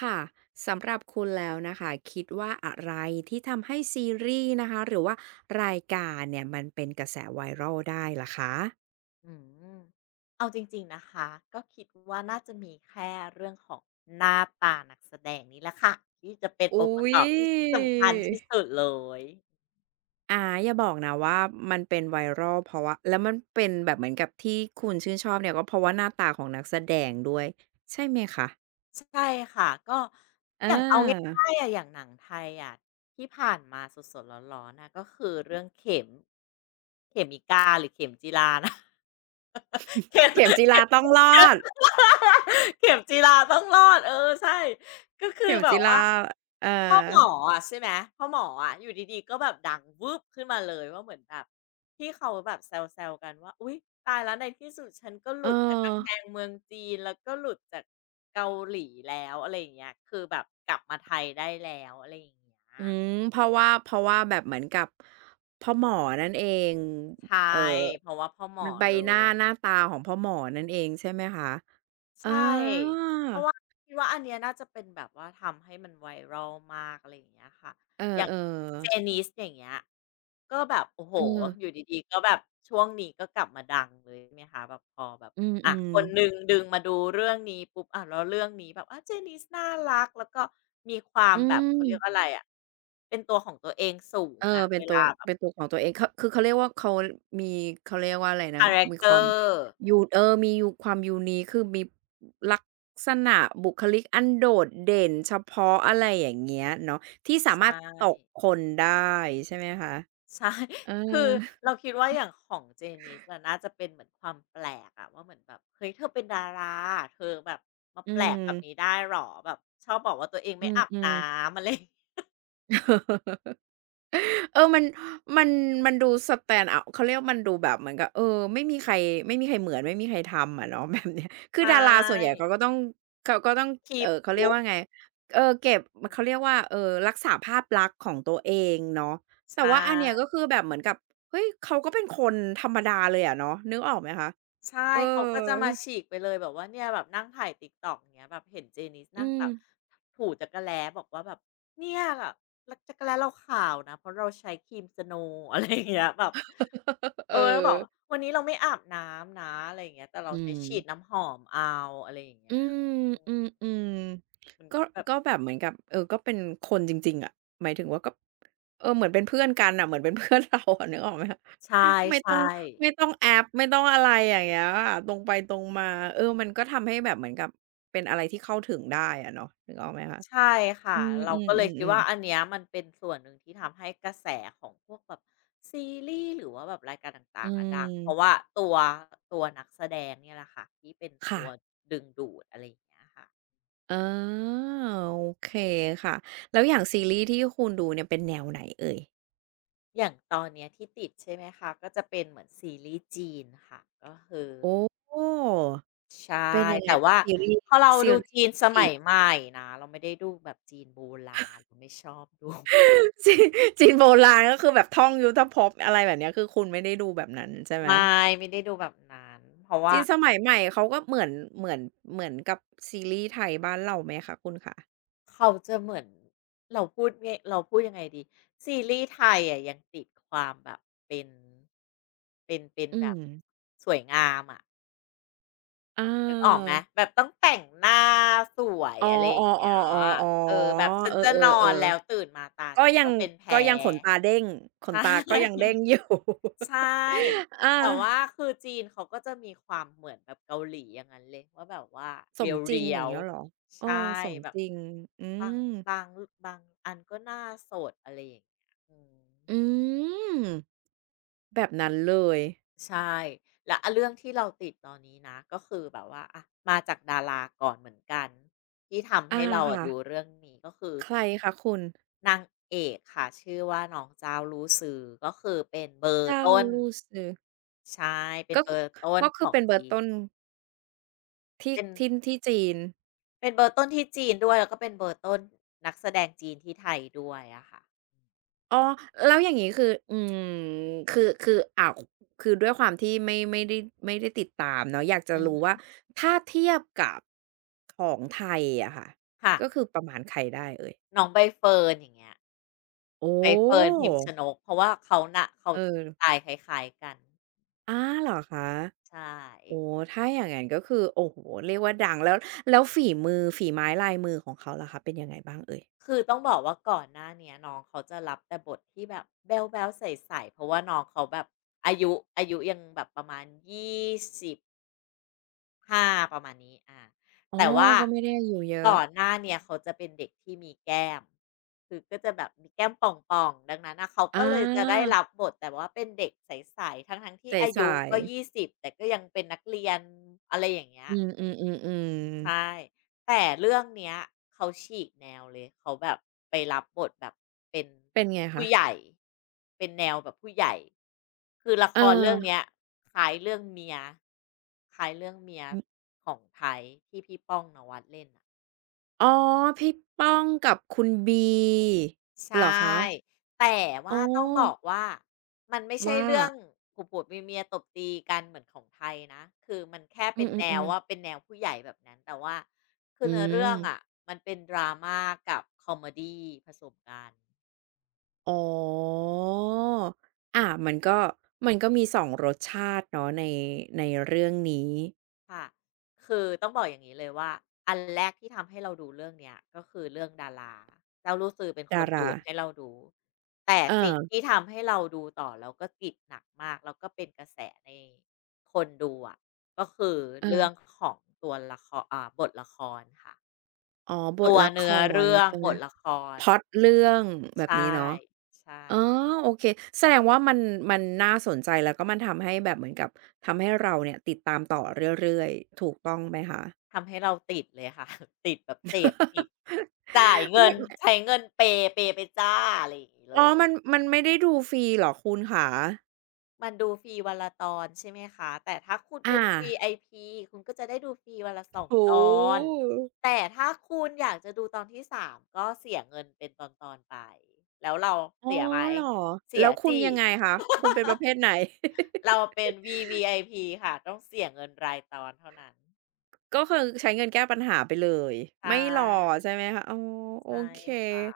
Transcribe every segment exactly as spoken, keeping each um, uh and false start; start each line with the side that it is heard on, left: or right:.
right: ค่ะสำหรับคุณแล้วนะคะคิดว่าอะไรที่ทำให้ซีรีส์นะคะหรือว่ารายการเนี่ยมันเป็นกระแสไวรัลได้ล่ะคะ
left: อืมเอาจริงๆนะคะก็คิดว่าน่าจะมีแค่เรื่องของหน้าตานักแสดงนี่แหละค่ะที่จะเป็นอง
right: อุ๊
left: ค์ประก
right: ย
left: อบที่สำคัญที่สุดเลย
right: อาอย่าบอกนะว่ามันเป็นไวรัลเพราะว่าแล้วมันเป็นแบบเหมือนกับที่คุณชื่นชอบเนี่ยก็เพราะว่าหน้าตาของนักแสดงด้วยใช่ไหมคะ
left: ใช่ค่ะก็
right: เ
left: อย่างเอา
right: ออ
left: ง่ายๆอะอย่างหนังไทยอะที่ผ่านมาสดๆร้อนๆนะก็คือเรื่องเข็มเขมมิกาหรือเข็มจีรานะ เข็ม
right: เข็มจีราต้องรอด
left: เข็มจีราต้องรอดเออใช่ก็คือ
right: เข็ม
left: แบ
right: จี
left: บว่า
right: ราเออ
left: พ่อหมออะใช่ไหมพ่อหมออะอยู่ดีๆก็แบบดังวืบขึ้นมาเลยว่าเหมือนแบบที่เขาแบบแซวๆกันว่าอุ๊ยตายแล้วในที่สุดฉันก็หลุ
right: เออ
left: ดจากกำแพงเมืองจีนแล้วก็หลุดจากเกาหลีแล้วอะไรอย่างเงี้ยคือแบบกลับมาไทยได้แล้วอะไรอย่างเงี้
right: อื
left: ย
right: มเพราะว่าเพราะว่าแบบเหมือนกับพ่อหมอนั่นเอง
left: ใช่
right: เอ่อ
left: เพราะว่าพ่อหม
right: มั
left: อ
right: นใบ
left: เล
right: หน้า
left: ย
right: หน้าตาของพ่อหมอนั่นเองใช่ไหมคะ
left: ใช่
right: อา
left: เพราะว่าคิดว่าอันเนี้ยน่าจะเป็นแบบว่าทำให้มัน viral มากอะไรอย่างเงี้ยค่ะ
right: เออ
left: อย่าง
right: ๆ
left: J-Niz อย่างเงี้ยก็แบบโอ้โฮ
right: เออ
left: อยู่ดีๆก็แบบช่วงนี้ก็กลับมาดังเลยใช่ไหมคะแบบพอแบบ
right: อื
left: อ่า
right: ม
left: คนหนึ่ง
right: ๆ
left: ดึงมาดูเรื่องนี้ปุ๊บอ้าวแล้วเรื่องนี้แบบอา J-Niz น่ารักแล้วก็มีความ
right: อื
left: แบบเขาเรียกอะ
right: ม
left: ไรอะเป็นตัวของตัวเองสูง
right: เออ
left: อะ
right: เป็
left: เว
right: นตั
left: ลา
right: ว
left: แบบ
right: เป็นตัวของตัวเองเขาคือเขาเรียกว่าเขามีเขาเรียกว่าอะไรนะ
left: คาแรก
right: มี
left: เต
right: ค
left: อ
right: วาม
left: ร์
right: ยูเออมียูความ unique คือมีลักษณะบุคลิกอันโดดเด่นเฉพาะอะไรอย่างเงี้ยเนาะที่สา
left: ใช่
right: มารถตกคนได้ใช่ไหมคะ
left: ใช่
right: เอ อ
left: คือเราคิดว่าอย่างของเจนิสอะน่าจะเป็นเหมือนความแปลกอะว่าเหมือนแบบเฮ้ยเธอเป็นดาราเธอแบบมา
right: อื
left: แปลก
right: ม
left: แบบนี้ได้หรอแบบชอบบอกว่าตัวเอง
right: อื
left: ไม่อาบน้
right: ม
left: ำอะไรอย่างเงี้ย
right: ๆ เออมันมันมันดู stand out เขาเรียกว่ามันดูแบบเหมือนกับเออไม่มีใครไม่มีใครเหมือนไม่มีใครทำอะเนาะ แบบเนี้ยคื
left: ใช
right: อดาราส่วนใหญ่
left: ่
right: เขาก็ต้องเขาก็ต้อง
left: คีบ
right: เอ่อเขา
left: p
right: เรียก
left: ลุก
right: ว่าไงเออเก็บเขาเรียกว่าเอ่อรักษาภาพลักษณ์ของตัวเองเนาะ
left: ใช
right: แต่ว่าอันเนี้ย
left: ่
right: ก็คือแบบเหมือนกับเฮ้ยเขาก็เป็นคนธรรมดาเลยอะเนาะนึกออกไหมคะ
left: ใช่
right: เออ
left: เขาก็จะมาฉีกไปเลยแบบว่าเนี่ยแบบนั่งถ่าย TikTok อย่างเงี้ยแบบเห็นเจนีสนั่
right: อื
left: งแบ
right: ม
left: บถูจักระแล้บอกว่าแบบเนี่ยแบบจักระแล้เราขาวนะเพราะเราใช้ครีมสโน o w อะไรอย่างเงี้ยแบบ
right: เอ
left: เอ
right: อ
left: อแล้วบอกว่าวันนี้เราไม่อาบน้ำนะอะไรอย่างเงี้ยแต่เรา
right: อื
left: ใช้ฉีด
right: ม
left: น้ำหอมเอาอะไรอย่าง
right: อื
left: เงี้ย
right: ม
left: อืม
right: อืมอืม
left: มัน
right: ก็
left: ก็แบบ
right: ก็แบบเหมือนกับเออก็เป็นคนจริงๆอะหมายถึงว่าก็เออเหมือนเป็นเพื่อนกันน่ะเหมือนเป็นเพื่อนเราอะ นึกออกไหมคะ
left: ใช่
right: ไม่ต้
left: ใช่
right: องไม่ต้องแอปไม่ต้องอะไรอย่างเงี้ยค่ะตรงไปตรงมาเออมันก็ทำให้แบบเหมือนกับเป็นอะไรที่เข้าถึงได้อะเนาะนึกออกไหมคะ
left: ใช่
right: อื
left: ค่ะ
right: ม
left: เราก็เลยคิด
right: ๆ
left: ว่า
right: ๆๆ
left: อันเนี้ยมันเป็นส่วนหนึ่งที่ทำให้กระแสของพวกแบบซีรีส์หรือว่าแบบรายการต
right: อื
left: ่างๆอะดั
right: ม
left: งเพราะว่าตัวตัวนักแสดงเนี่ยแหละค่ะที่เป็นตั
right: ค่ะ
left: วดึงดูดอะไรอย่างเงี้ยค่ะ
right: อ๋อโอเคค่ะแล้วอย่างซีรีส์ที่คุณดูเนี่ยเป็นแนวไหนเอ่ย
left: อย่างตอนเนี้ยที่ติดใช่ไหมคะก็จะเป็นเหมือนซีรีส์จีนค่ะก็คือ
right: โอ้
left: ใช่
right: เป็นยังไง
left: แต่
right: คะ
left: ว่า
right: ซีรีส์
left: พอเรา
right: ซี
left: ดู
right: รีส์
left: จีนส
right: จี
left: มัย
right: น
left: ใหม่นะเราไม่ได้ดูแบบจีนโบราณเราไม่ชอบดู
right: จีนจีนโบราณก็คือแบบท่องยุทธภพอะไรแบบเนี้ยคือคุณไม่ได้ดูแบบนั้นใช่ ไหม
left: ไม่ไม่ได้ดูแบบนั้นเพราะว่า
right: จีนสมัยใหม่เขาก็เหมือนเหมือนเหมือนกับซีรีส์ไทยบ้านเราไหมคะคุณขา
left: เขาจะเหมือนเราพูดไงเราพูดยังไงดีซีรีส์ไทยอะยังติดความแบบเป็นเป็นเป็น
right: อื
left: แบบ
right: ม
left: สวยงามอ่ะ
right: อา
left: นึกออกไหมแบบต้องแต่งหน้าสวย
right: อ๋
left: อะไรอ
right: อ
left: ย่าง
right: ๆ
left: เงี้ยเออแบบ
right: ๆๆ
left: ฉั
right: ๆ
left: น
right: เออ
left: จะนอนแล้วตื่
right: ๆ
left: นมาตา
right: ๆก็ยั
left: ต้
right: ง
left: องเป็นแพ้
right: ก็ยังขนตาเด้งขนตา ก็
left: ใช่
right: ยังเด้งอยู่
left: ใช่
right: อา
left: แต่ว่าคือจีนเขาก็จะมีความเหมือนแบบเกาหลีอย่างงั้นเลยว่าแบบว่า
right: ส
left: เ
right: มจริง
left: รี
right: อ
left: ย
right: ย่าง
left: ว
right: เงี้ยเหรอ
left: ๆ
right: เออ
left: ใช่
right: สม
left: แบบ
right: จริงอื
left: บาง
right: ม
left: บางบางอันก็หน้าสดอะไรอย่างเงี้ยอืม
right: อืมแบบนั้นเลย
left: ใช่แล้วอะเรื่องที่เราติดตอนนี้นะก็คือแบบว่าอะมาจากดาราก่อนเหมือนกันที่ทำให้
right: อา
left: เราอะ
right: ค่ะ
left: ดูเรื่องนี้ก็คือ
right: ใครคะคุณ
left: นางเอกค่ะชื่อว่าน้องเจ้ารู้สือก็คือเป็นเบอร์
right: เจ้า
left: ต้น
right: ลู่ซือ
left: ใช่เป็น
right: ก็
left: เบ
right: คื
left: อ
right: อ
left: ร์ต้น
right: ก็
left: ข
right: คือ
left: อง
right: เป็นเบอ
left: จี
right: ร์
left: น
right: ต้นที่
left: เป็น
right: ที่ที่จีน
left: เป็นเบอร์ต้นที่จีนด้วยแล้วก็เป็นเบอร์ต้นนักแสดงจีนที่ไทยด้วยอะค่ะ
right: อ้อแล้วอย่างงี้คืออืมคือคืออ้าวคือด้วยความที่ไม่ไม่ได้ไม่ได้ติดตามเนาะอยากจะ
left: อือฮ
right: รู้ว่า
left: ึ
right: ถ้าเทียบกับของไทยอะค่ะ
left: ค่ะ
right: ก็คือประมาณใครได้เอ่ย
left: น้องใบเฟิร์นอย่างเงี้ย
right: โอ
left: ใบเฟิร์น
right: ้
left: พิมชนกเพราะว่าเขาน่ะเขา
right: เออ
left: สไตล์คล้ายๆกัน
right: อาเหรอคะ
left: ใช่
right: โอ้ถ้าอย่างงั้นก็คือโอ้โฮเรียกว่าดังแล้วแล้วฝีมือฝีไม้ลายมือของเขาล่ะคะเป็นยังไงบ้างเอ่ย
left: คือต้องบอกว่าก่อนหน้าเนี้ยน้องเขาจะรับแต่บทที่แบบแบ๊วๆใสๆเพราะว่าน้องเขาแบบอายุอายุยังแบบประมาณยี่สิบ ค่ะประมาณนี้อา
right: อ๋อ
left: แต่ว่า
right: ก็ไม่ได้อยู่เยอะ
left: ก่อนหน้าเนี่ยเขาจะเป็นเด็กที่มีแก้ม คือก็จะแบบมีแก้มป่องๆดังนั้นน่ะเขา
right: อ
left: ก็เลยจะได้
right: า
left: รับบทแต่ว่าเป็นเด็กใสๆ ทั้งๆที่
right: ใ
left: อายุ
right: สาย
left: ก็
right: ๆ
left: ยี่สิบแต่ก็ยังเป็นนักเรียนอะไรอย่างเงี้ย
right: อื
left: อืม
right: มๆๆๆ
left: ใช่ แต่เรื่องเนี้ยเขาฉีกแนวเลยเขาแบบไปรับบทแบบเป็น
right: เป็นไง
left: ผู้
right: คะ
left: ใหญ่เป็นแนวแบบผู้ใหญ่คือละ
right: เ
left: ครเรื่อง
right: ออ
left: เนี้ยคล้ายเรื่องเมียคล้ายเรื่องเมีย
right: อือ
left: ของไทยที่พี่ป้องนวัดเล่นอะ
right: อ๋อ พี่ป้องกับคุณบี
left: ใช่
right: เหรอคะ
left: แต่
right: อ๋อ
left: ว่าต้องบอกว่ามันไม่ใช่
right: ว่า
left: เรื่องผัวผัวเมียเมียตบตีกันเหมือนของไทยนะคือมันแค่
right: อื
left: เป็นแนว
right: มๆ
left: ว่าเป็
right: ๆ
left: นแนวผู้ใหญ่แบบนั้นแต่ว่าคือ
right: อื
left: เนื้อ
right: ม
left: เรื่องอะะมันเป็นดราม่ากับคอมเมดีผสมกัน
right: อ๋ออามันก็ มันก็มีสองรสชาติเนาะในในเรื่องนี้
left: ค่ะ คือต้องบอกอย่างนี้เลยว่าอันแรกที่ทำให้เราดูเรื่องเนี้ยก็คือเรื่องดาราเจ้าลู่ซือเป็นค
right: ดา
left: น
right: รา
left: ดูดให้เราดูแต่สิ่ง
right: เออ
left: ที่ทำให้เราดูต่อแล้วก็ติดหนักมากแล้วก็เป็นกระแสในคนดูอะก็คือเรื่อง
right: ๆ
left: ของตัวละครอ่าบทละครค่ะ
right: อ๋อ บ
left: ตั
right: ท
left: ว
right: ละค
left: เนื้อ
right: ร
left: เรื่อง
right: ใช่
left: บ
right: ไหม
left: ทละค
right: พ
left: ร
right: ล็อตเรื่องแบบ
left: ใช่
right: นี้เนาะ
left: ใช่
right: อ๋อโอเคแสดงว่ามันมันน่าสนใจแล้วก็มันทำให้แบบเหมือนกับทำให้เราเนี่ยติดตามต่อเรื่อยๆถูกต้องไหมคะ
left: ทำให้เราติดเลยค่ะ ติดแบบเสพติดจ่ายเงิน
right: มัน
left: ใช้เงินเปย์เปย์ไปจ้าอะไรอย่างงี้ เล
right: อ๋อ
left: ย
right: มันมันไม่ได้ดูฟรีเหรอคุณขา
left: มันดูฟรีวันละตอนใช่ไหมคะแต่ถ้าคุณเป็
right: อา
left: น วี ไอ พี คุณก็จะได้ดูฟรีวันละสอง
right: โอ้
left: ตอน
right: โฮ
left: แต่ถ้าคุณอยากจะดูตอนที่สามก็เสียเงินเป็นตอนๆไปแล้วเรา
right: อ๋อ
left: เสียไหม
right: เหรอ
left: เสี
right: แล้
left: ย
right: วคุณ
left: สิ
right: ยังไงคะคุณเป็นประเภทไหน
left: เราเป็น วี วี ไอ พี ค่ะต้องเสียเงินรายตอนเท่านั้น
right: ก็คือใช้เงินแก้ปัญหาไปเลย
left: ใช
right: ไม่รอ
left: ่
right: ใช่ไหมคะอ๋อโอ
left: ใช่
right: เค
left: ค่ะ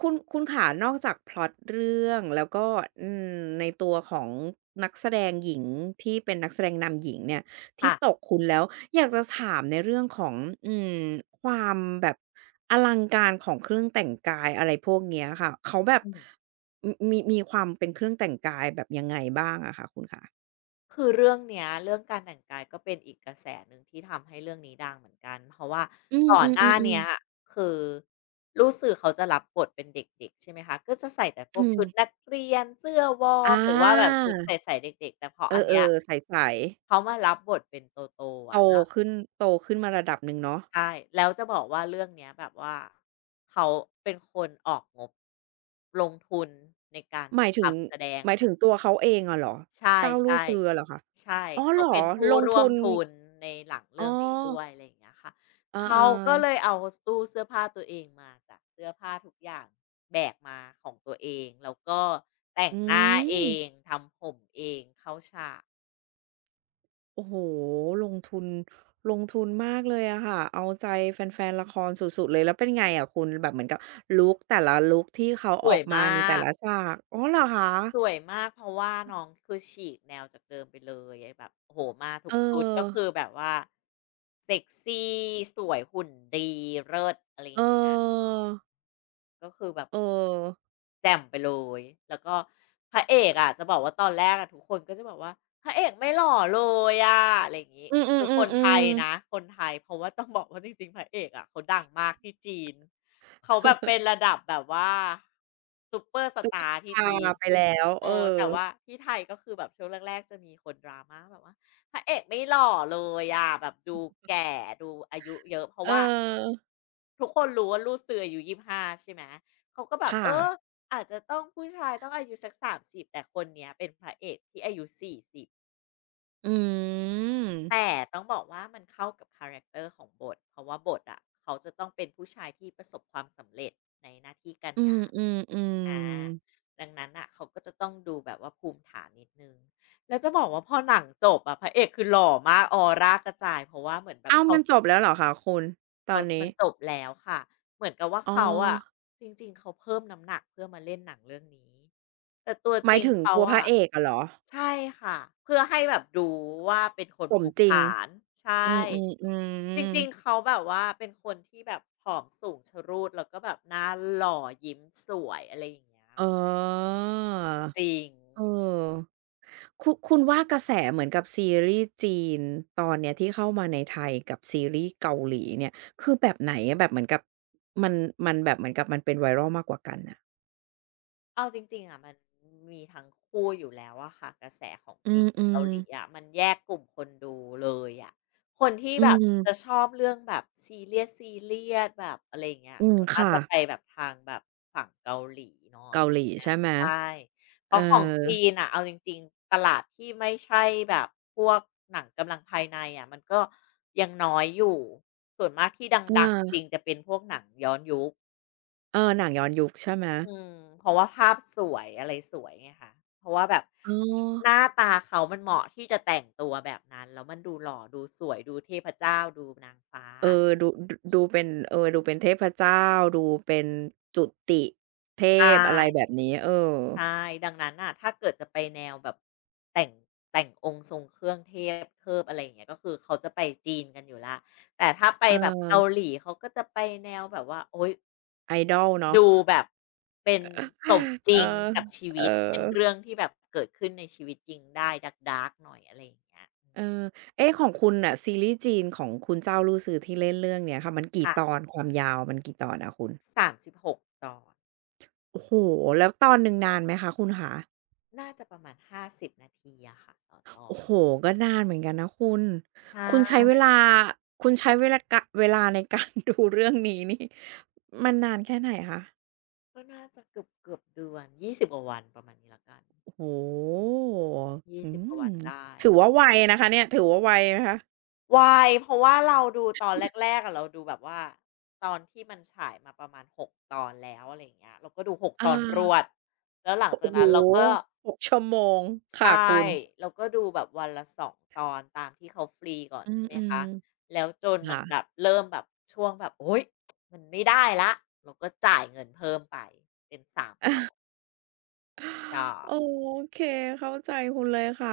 right: คุณคุณขานอกจากพล็อตเรื่องแล้วก็
left: อือ
right: อื
left: ฮึ
right: มในตัวของนักแสดงหญิงที่เป็นนักแสดงนำหญิงเนี่ยที่
left: ค่ะ
right: ตกคุณแล้วอยากจะถามในเรื่องของอืมความแบบอลังการของเครื่องแต่งกายอะไรพวกเนี้ยค่ะเขาแบบ
left: อืม
right: มมีมีความเป็นเครื่องแต่งกายแบบยังไงบ้างอะคะคุณขา
left: คือเรื่องเนี้ยเรื่องการแต่งกายก็เป็นอีกกระแสหนึ่งที่ทำให้เรื่องนี้ดังเหมือนกันเพราะว่า
right: อื
left: ก่อน
right: ม
left: หน้าเนี้
right: ๆ
left: ย
right: ๆๆ
left: คือลูกสื่อเขาจะรับบทเป็นเด็กๆใช่ไหมคะก็จะใส่แต่พ
right: อื
left: วก
right: ม
left: ชุดนักเรียนเสื้อวอร์
right: อา
left: มหรือว่าแบบชุดใสๆเด็กๆแต่พอ
right: เอ
left: อันเนี้ย
right: อๆใส
left: เขามารับบทเป็นโตๆ
right: ๆโต
left: อะแล้ว
right: ขึ้นโตขึ้นมาระดับหนึ่งเนาะ
left: ใช่แล้วจะบอกว่าเรื่องเนี้ยแบบว่าเขาเป็นคนออกงบลงทุนในการ
right: หมายถึง
left: ทำแสดง
right: หมายถึงตัวเขาเองอะเหรอ
left: ใช่
right: เจ้าลู่
left: ใช่
right: ซื้ออะเหรอคะ
left: ใช่
right: อ๋อ
left: เขา
right: เหรอ
left: เป็นผู้
right: ลง
left: ร่ว
right: ทุ
left: ม
right: น
left: ทุนในหลัง
right: อ๋อ
left: เรื่องนี้ด้วยอะไรอย่างเงี้ยค่ะ
right: อา
left: เขาก็เลย
right: ๆ
left: เอาตู้เสื้อผ้าตัวเองมาจ้ะเสื้อผ้าทุกอย่างแบกมาของตัวเองแล้วก็แต่ง
right: อื
left: หน้าเอ
right: ม
left: งทำผมเองเข้าฉาก
right: โอ้โฮลงทุนลงทุนมากเลยอะค่ะเอาใจแฟนๆละครสุดๆเลยแล้วเป็นไงอะคุณแบบเหมือนกับลุกแต่ละลุกที่เขา
left: ส
right: อ
left: ว
right: อ
left: ย
right: กมา
left: มา
right: ในแต่
left: ก
right: ละฉากอ๋อเหรอคะ
left: สวยมากเพราะว่าน้องคือฉีกแนวจากเดิมไปเลยแบบโอ้โฮมาทุ
right: เอ
left: ก
right: อ
left: ชุดก็คือแบบว่าเซ็กซีสวยหุ่นดีเลิศอะไรอ
right: เออ
left: ย่างเงี้ยอืมก็คือแบบ
right: เออ
left: แจ่มไปเลย แล้วก็พระเอกอะจะบอกว่าตอนแรกอะทุกคนก็จะบอกว่าพระเอกไม่หล่อเลยอะอะไรอย่างงี้
right: อือ
left: คือคนไทย
right: ๆ
left: นะ
right: ๆ
left: คนไทยเพราะว่า ต้องบอกว่าจริงๆพระเอกอะเขาดังมากที่จีนเขาแบบเป็น
right: ๆ
left: ระดับแบบว่าซูเปอร์สตาร์ที่
right: พา
left: จีน
right: ไปแล้ว
left: เอ
right: เอ
left: อ
right: อ
left: แต่ว่าที่ไทยก็คือแบบช่วงแรกๆจะมีคน drama แบบว่าพระเอกไม่หล่อเลยอะแบบดูแก่ดูอายุเยอะเพราะ
right: เออ
left: ว่า ทุกคนรู้ว่าลูกซื้ออายุยี่สิบห้าใช่ไหมเขาก็แบบ
right: ค่ะ
left: เอออาจจะต้องผู้ชายต้องอายุสักสามสิบแต่คนเนี้ยเป็นพระเอกที่อายุสี่สิบบ
right: อืม
left: แต่ต้องบอกว่ามันเข้ากับคาแรกเตอร์ของบทเพราะว่าบทอะเขาจะต้องเป็นผู้ชายที่ประสบความสำเร็จในหน้าที่การ
right: อื
left: งาน
right: ม
left: อา
right: ๆๆ
left: ดังนั้นน่ะเขาก็จะต้องดูแบบว่าภูมิฐานนิดหนึ่งแล้วจะบอกว่าพอหนังจบอะพระเอกคือหล่อมากออร่ากระจายเพราะว่าเหมือนแบบ
right: อ้าว
left: เขา
right: มันจบแล้วเหรอคะคุณตอ
left: เขา
right: นนี้
left: มันจบแล้วค่ะเหมือนกับว่า
right: อ๋อ
left: เขาอะจริงๆเขาเพิ่มน้ำหนักเพื่อมาเล่นหนังเรื่องนี้ แต่ตัว
right: ห
left: จ
right: มาย
left: ริง
right: ถึง
left: เขา
right: ตัวพระ
left: อะ
right: เอกอะเหรอ
left: ใช่ค่ะเพื่อให้แบบดูว่าเป็นคน
right: สม
left: ภูมิ
right: จริง
left: ฐานใช่
right: อืม
left: จริ
right: ๆ
left: งๆ
right: ๆ
left: เขาแบบว่าเป็นคนที่แบบผอมสูงชะรูดแล้วก็แบบหน้าหล่อยิ้มสวยอะไรอย่างเงี้ย
right: อ๋อ
left: จริง
right: เออคุณคุณว่ากระแสเหมือนกับซีรีส์จีนตอนเนี้ยที่เข้ามาในไทยกับซีรีส์เกาหลีเนี่ยคือแบบไหนอะแบบเหมือนกับมันมันแบบเหมือนกับมันเป็น viral มากกว่ากันน่ะ
left: เอาจริงๆอะมันมีทั้งคู่อยู่แล้วอะค่ะกระแสของ
right: อื
left: จีนกับเกา
right: ม
left: หลีอะ
right: ๆ
left: มันแยกกลุ่มคนดูเลยอะคนที่
right: อื
left: แบบ
right: ม
left: จะชอบเรื่องแบบซีเรียสซีเรียสแบบอะไรอย่างเงี้ย
right: อืม
left: ส่วนมาก
right: ค่ะ
left: จะไปแบบทางแบบฝั่งเกาหลีเนาะอะ
right: เกา
left: ไรอ
right: หลี
left: ย่างเงี้ย
right: ใช่ไหม
left: ใช่เพ
right: เ
left: ราะของจี
right: ออ
left: นน่ะเอาจริงๆตลาดที่ไม่ใช่แบบพวกหนังกำลังภายในอะมันก็ยังน้อยอยู่ส่วนมากที่ด
right: อ
left: ังๆจริง
right: า
left: จะเป็นพวกหนังย้อนยุค
right: เออหนังย้อนยุคใช่ไหม
left: อืมเพราะว่าภาพสวยอะไรสวยไงคะเพราะว่าแบบ
right: อ๋อ
left: หน้าตาเขามันเหมาะที่จะแต่งตัวแบบนั้นแล้วมันดูหล่อดูสวยดูเทพเจ้าดูนางฟ้า
right: เออดูดดูเป็นเออดูเป็นเทพเจ้าดูเป็นจุติเท
left: ใช
right: พอะไรแบ
left: ่
right: บนี้เออ
left: ใช่ดังนั้นน่ะถ้าเกิดจะไปแนวแบบแต่งแต่งองค์ทรงเครื่องเทพเทิบอะไรอย่างเงี้ยก็คือเขาจะไปจีนกันอยู่ละแต่ถ้าไป
right: เอ
left: แบบเกา
right: อ
left: หลีเขาก็จะไปแนวแบบว่าโอ๊ย
right: idol เนาะ
left: ดูแบบเป็นสมจ
right: เออ
left: ริงกับชี
right: เออ
left: วิตเป็นเรื่องที่แบบเกิดขึ้นในชีวิตจริงได้ dark ๆหน่อยอะไรอย่างเงี้ยอื
right: เอ
left: ม
right: อเอ๊ะของคุณน่ะซีรีส์จีนของคุณเจ้าลู่ซื้อที่เล่นเรื่องเนี้ยค่ะมันกี่
left: ค่ะ
right: ตอนความยาวมันกี่ตอนอะคุณ
left: สามสิบหกตอน
right: โอ้โฮแล้วตอนหนึ่งนานไหมคะคุณคะ
left: น่าจะประมาณห้าสิบนาทีอะค่ะต่อตอ
right: โอ้
left: น
right: โฮก็นานเหมือนกันนะคุณ
left: ใช
right: คุณใช้เว
left: ่
right: ลาคุณใช้เวลา กะเวลาในการ ดูเรื่องนี้นี่มันนานแค่ไหนคะ
left: ก็น่าจะเกือบเกือบเดือนยี่สิบกว่าวันประมาณนี้แล้วกัน
right: โอ้โฮ
left: ย
right: อื
left: ยี่สิบกว่า
right: ม
left: วันได้
right: ถือว่าไวนะคะเนี่ยถือว่าไวไหมคะ
left: ไวเพราะว่าเราดูตอนแรกๆอะเราดูแบบว่าตอนที่มันฉายมาประมาณหกตอนแล้วอะไรอย่างเงี้ยเราก็ดูหกต
right: อา
left: อนรวดแล้วหลัง
right: โอ้
left: จาก
right: โฮ
left: นั้นเราก็
right: หกชั่วโมง
left: ใช
right: ค่ะ
left: ่
right: คุณ
left: เราก็ดูแบบวันละสองตอนตามที่เขาฟรีก่อน
right: อื
left: ใช่ไหม
right: ม
left: คะแล้วจน
right: ๆ
left: มั
right: ค่ะ
left: นแบบเริ่มแบบช่วงแบบโอ๊ยมันไม่ได้แล้วเราก็จ่ายเงินเพิ่มไปเป็นสามตอนใช่
right: โอเคเข้าใจคุณเลยค่ะ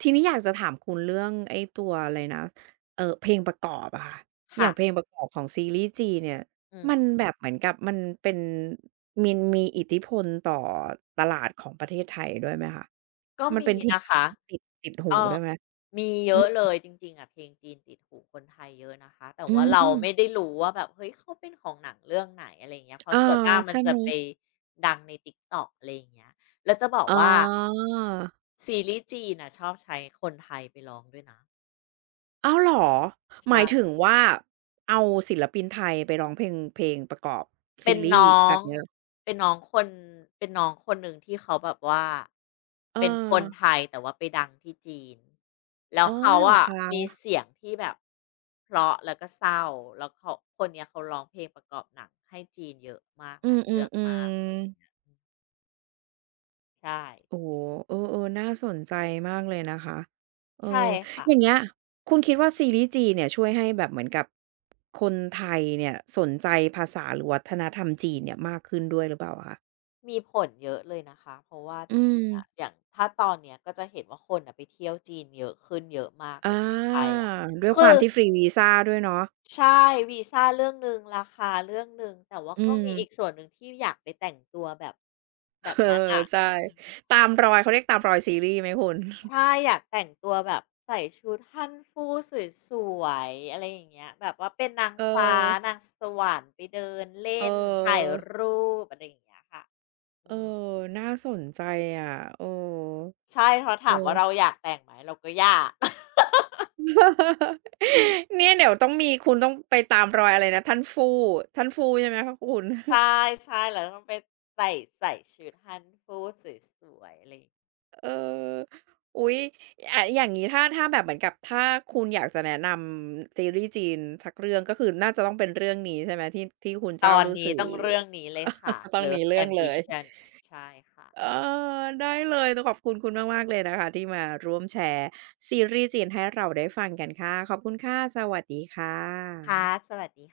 right: ทีนี้อยากจะถามคุณเรื่องไอ้ตัวอะไรนะเออเพลงประกอบอะค่ะอย่า
left: ค่ะ
right: งเพลงประกอบของซีรีส์จีนเนี่ย
left: อื
right: มัน
left: ม
right: แบบเหมือนกับมันเป็นมีมีอิทธิพลต่อตลาดของประเทศไทยด้วยไหมคะ
left: ก็
right: มัน
left: มี
right: เป็นที
left: นะ
right: เพล
left: คะ
right: งติดติดหู
left: เออ
right: ด้วยไหม
left: มีเย
right: อื
left: อะเล
right: ม
left: ยจริงๆอ่ะเพลงจีนติดหูคนไทยเยอะนะคะแต่
right: อื
left: ว่าเรา
right: ม
left: ไม่ได้รู้ว่าแบบเฮ้ยเขาเป็นของหนังเรื่องไหนอะไรอย่างเงี้ยเพ
right: เออ
left: ราะส่วนมากมัน
right: ใช่
left: จะ
right: ไหม
left: ไปดังใน TikTok อะไรอย่างเงี้ยแล้วจะบอก
right: อ๋อ
left: ว่าซีรีส์จีนน่ะชอบใช้คนไทยไปร้องด้วยนะ
right: อ้าวเหรอหมายถึ
left: ใช่
right: งว่าเอาศิลปินไทยไปร้องเพลงเพลงประกอบ
left: เป็
right: ซี
left: น
right: รีส์
left: น้อ
right: แบ
left: ง
right: บเนี้ย
left: เป็นน้องคนเป็นน้องคนหนึ่งที่เขาแบบว่า
right: เออ
left: เป็นคนไทยแต่ว่าไปดังที่จีนแล้ว
right: อ๋อ
left: เขา
right: เหรอ
left: อะมี
right: คะ
left: เสียงที่แบบเพราะแล้วก็เศร้าแล้วเขาคนเนี้ยเขาร้องเพลงประกอบหนังให้จีนเยอะมาก
right: อื
left: หลาย
right: ม
left: เรื่องมากอะไรอ
right: ๆ
left: ย่าง
right: ๆ
left: เงี้ยอืมใช่
right: โอ้โฮเออๆน่าสนใจมากเลยนะคะเอ
left: ใช่
right: อ
left: ค่ะ
right: อย่างเงี้ยคุณคิดว่าซีรีส์จีนเนี่ยช่วยให้แบบเหมือนกับคนไทยเนี่ยสนใจภาษาหรือวัฒนธรรมจีนเนี่ยมากขึ้นด้วยหรือเปล่าคะ
left: มีผลเยอะเลยนะคะเพราะว่าจ
right: อืม
left: ริงๆอะอย่างถ้าตอนเนี้ยก็จะเห็นว่าคนน่ะไปเที่ยวจีนเยอะขึ้นเยอะมาก
right: อ
left: เลยคนไท
right: า
left: ยอะ
right: ด้วยค
left: คื
right: วา
left: อ
right: มที่ฟรีวีซาด้วยเนาะ
left: ใช่วีซาเรื่องหนึ่งราคาเรื่องหนึ่งแต่ว่า
right: อื
left: ก็
right: ม
left: มีอีกส่วนหนึ่งที่อยากไปแต่งตัวแบบแบบ
right: เออ
left: นั้นอะ
right: ใช่
left: อืม
right: ตามรอยเขาเรียกตามรอยซีรีส์ไหมคุณ
left: ใช่อยากแต่งตัวแบบใส่ชุดฮั่นฟู่สวยๆอะไรอย่างเงี้ยแบบว่าเป็นนาง
right: เอ
left: ฟ้า
right: อ
left: นางสวรรค์ไปเดินเล่
right: เอ
left: นถ่าย
right: อ
left: รูปอะไรอย่างเงี้ยค่ะ
right: เอ
left: อื
right: อ
left: ม
right: น่าสนใจอะเออ
left: ใช่พอ
right: เอ
left: ถามว่าเราอยากแต่งไหมเราก็อยาก
right: เนี่ยเดี๋ยวต้องมีคุณต้องไปตามรอยอะไรนะท่านฟู่ท่านฟู่ใช่ไหมคะคุณ
left: ใช่ๆเราต้องไปใส่ใส่ชุดฮั่นฟู่สวยๆอะไรอย่างงี้
right: เอออุ๊ยอะอย่างนี้ถ้าถ้าแบบเหมือนกับถ้าคุณอยากจะแนะนำซีรีส์จีนสักเรื่องก็คือน่าจะต้องเป็นเรื่องนี้ใช่ไหมที่ที่คุณ
left: ต
right: เจ้า
left: อน
right: รู้
left: นี้
right: สื่อ
left: ต้องเรื่องนี้เลยค่ะ
right: ต้องหนี้
left: Love
right: เรื่องเลย
left: Ambitions ใช่ค่ะ
right: เออได้เลยต้องขอบคุณคุณมากๆเลยนะคะที่มาร่วมแชร์ซีรีส์จีนให้เราได้ฟังกันค่ะขอบคุณค่ะสวัสดีค่
left: ค่ะ
right: ะ
left: สวัสดี